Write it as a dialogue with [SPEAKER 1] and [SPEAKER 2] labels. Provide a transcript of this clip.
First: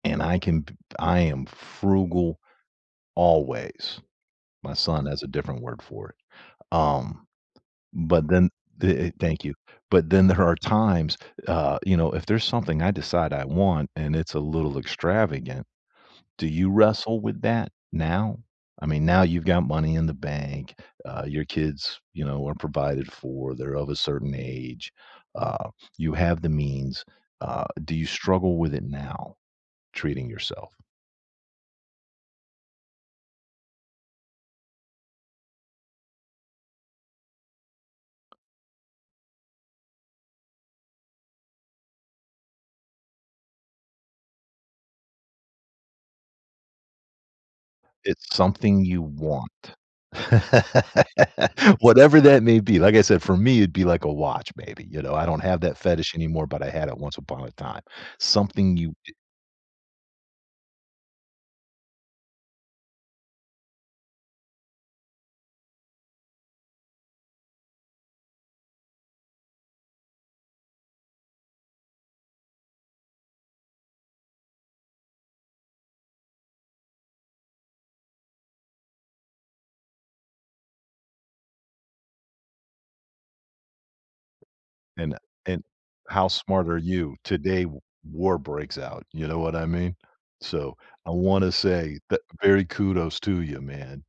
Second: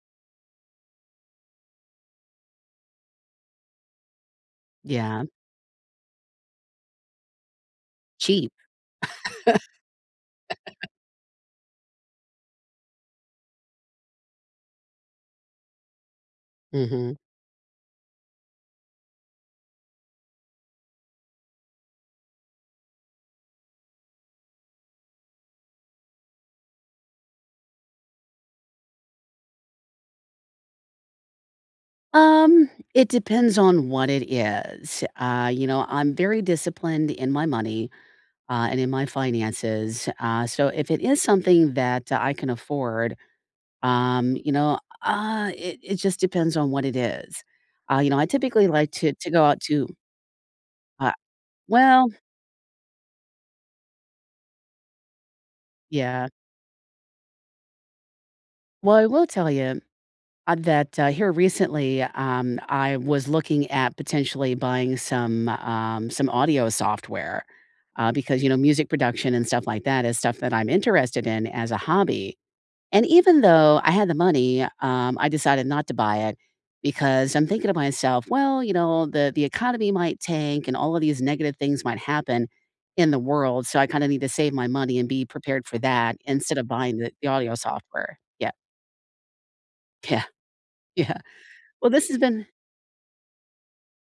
[SPEAKER 1] And I can p p I am frugal always. My son has
[SPEAKER 2] Yeah.
[SPEAKER 1] a different word for it, um, but then
[SPEAKER 2] Cheap.
[SPEAKER 1] the, uh Thank you. But then her are times uh, you know, if there's something I decide I want and it's a little extravagant, do you
[SPEAKER 2] Mhm.
[SPEAKER 1] wrestle with that now? I mean, now you've got money in the bank, uh, your kids, you know, are provided for, they're of a certain age, uh, you have the means, uh, do you struggle with it now? Treating yourself?
[SPEAKER 2] Um, it depends on what it is, uh, you know, I'm very disciplined in my money, uh, and in my finances, uh, so if it is something that I can afford, um, you know, ah, it it just depends on what it is, uh, you know, I
[SPEAKER 1] It's
[SPEAKER 2] typically
[SPEAKER 1] something
[SPEAKER 2] like
[SPEAKER 1] you
[SPEAKER 2] to to go
[SPEAKER 1] want.
[SPEAKER 2] out to Ah Well
[SPEAKER 1] Whatever that may be, like I said, for me, it'd be, like, a watch, maybe, you know, I don't have that fetish
[SPEAKER 2] Yeah.
[SPEAKER 1] anymore, but I had it once upon a time, something you
[SPEAKER 2] Well, I
[SPEAKER 1] i
[SPEAKER 2] will tell you, a that, uh, here recently, um, I was looking at potentially buying some, um, some audio software, uh, because, you know, music production and stuff like that is stuff that I'm interested in as a hobby, and even though I had the money, um, I decided not to buy it because I'm thinking to myself, "Well, you know, the the economy might tank and all of these negative things might happen in the world, so I kinda need to save my money and
[SPEAKER 1] And
[SPEAKER 2] be
[SPEAKER 1] and
[SPEAKER 2] prepared for that
[SPEAKER 1] how
[SPEAKER 2] instead of
[SPEAKER 1] smart are
[SPEAKER 2] buying the
[SPEAKER 1] you?
[SPEAKER 2] the audio
[SPEAKER 1] Today, w
[SPEAKER 2] software"
[SPEAKER 1] war
[SPEAKER 2] Yeah.
[SPEAKER 1] breaks out, you know what I mean?
[SPEAKER 2] Yeah.
[SPEAKER 1] So, I
[SPEAKER 2] Yeah.
[SPEAKER 1] wanna
[SPEAKER 2] Well,
[SPEAKER 1] say
[SPEAKER 2] this has
[SPEAKER 1] that
[SPEAKER 2] been
[SPEAKER 1] very kudos to ya, man.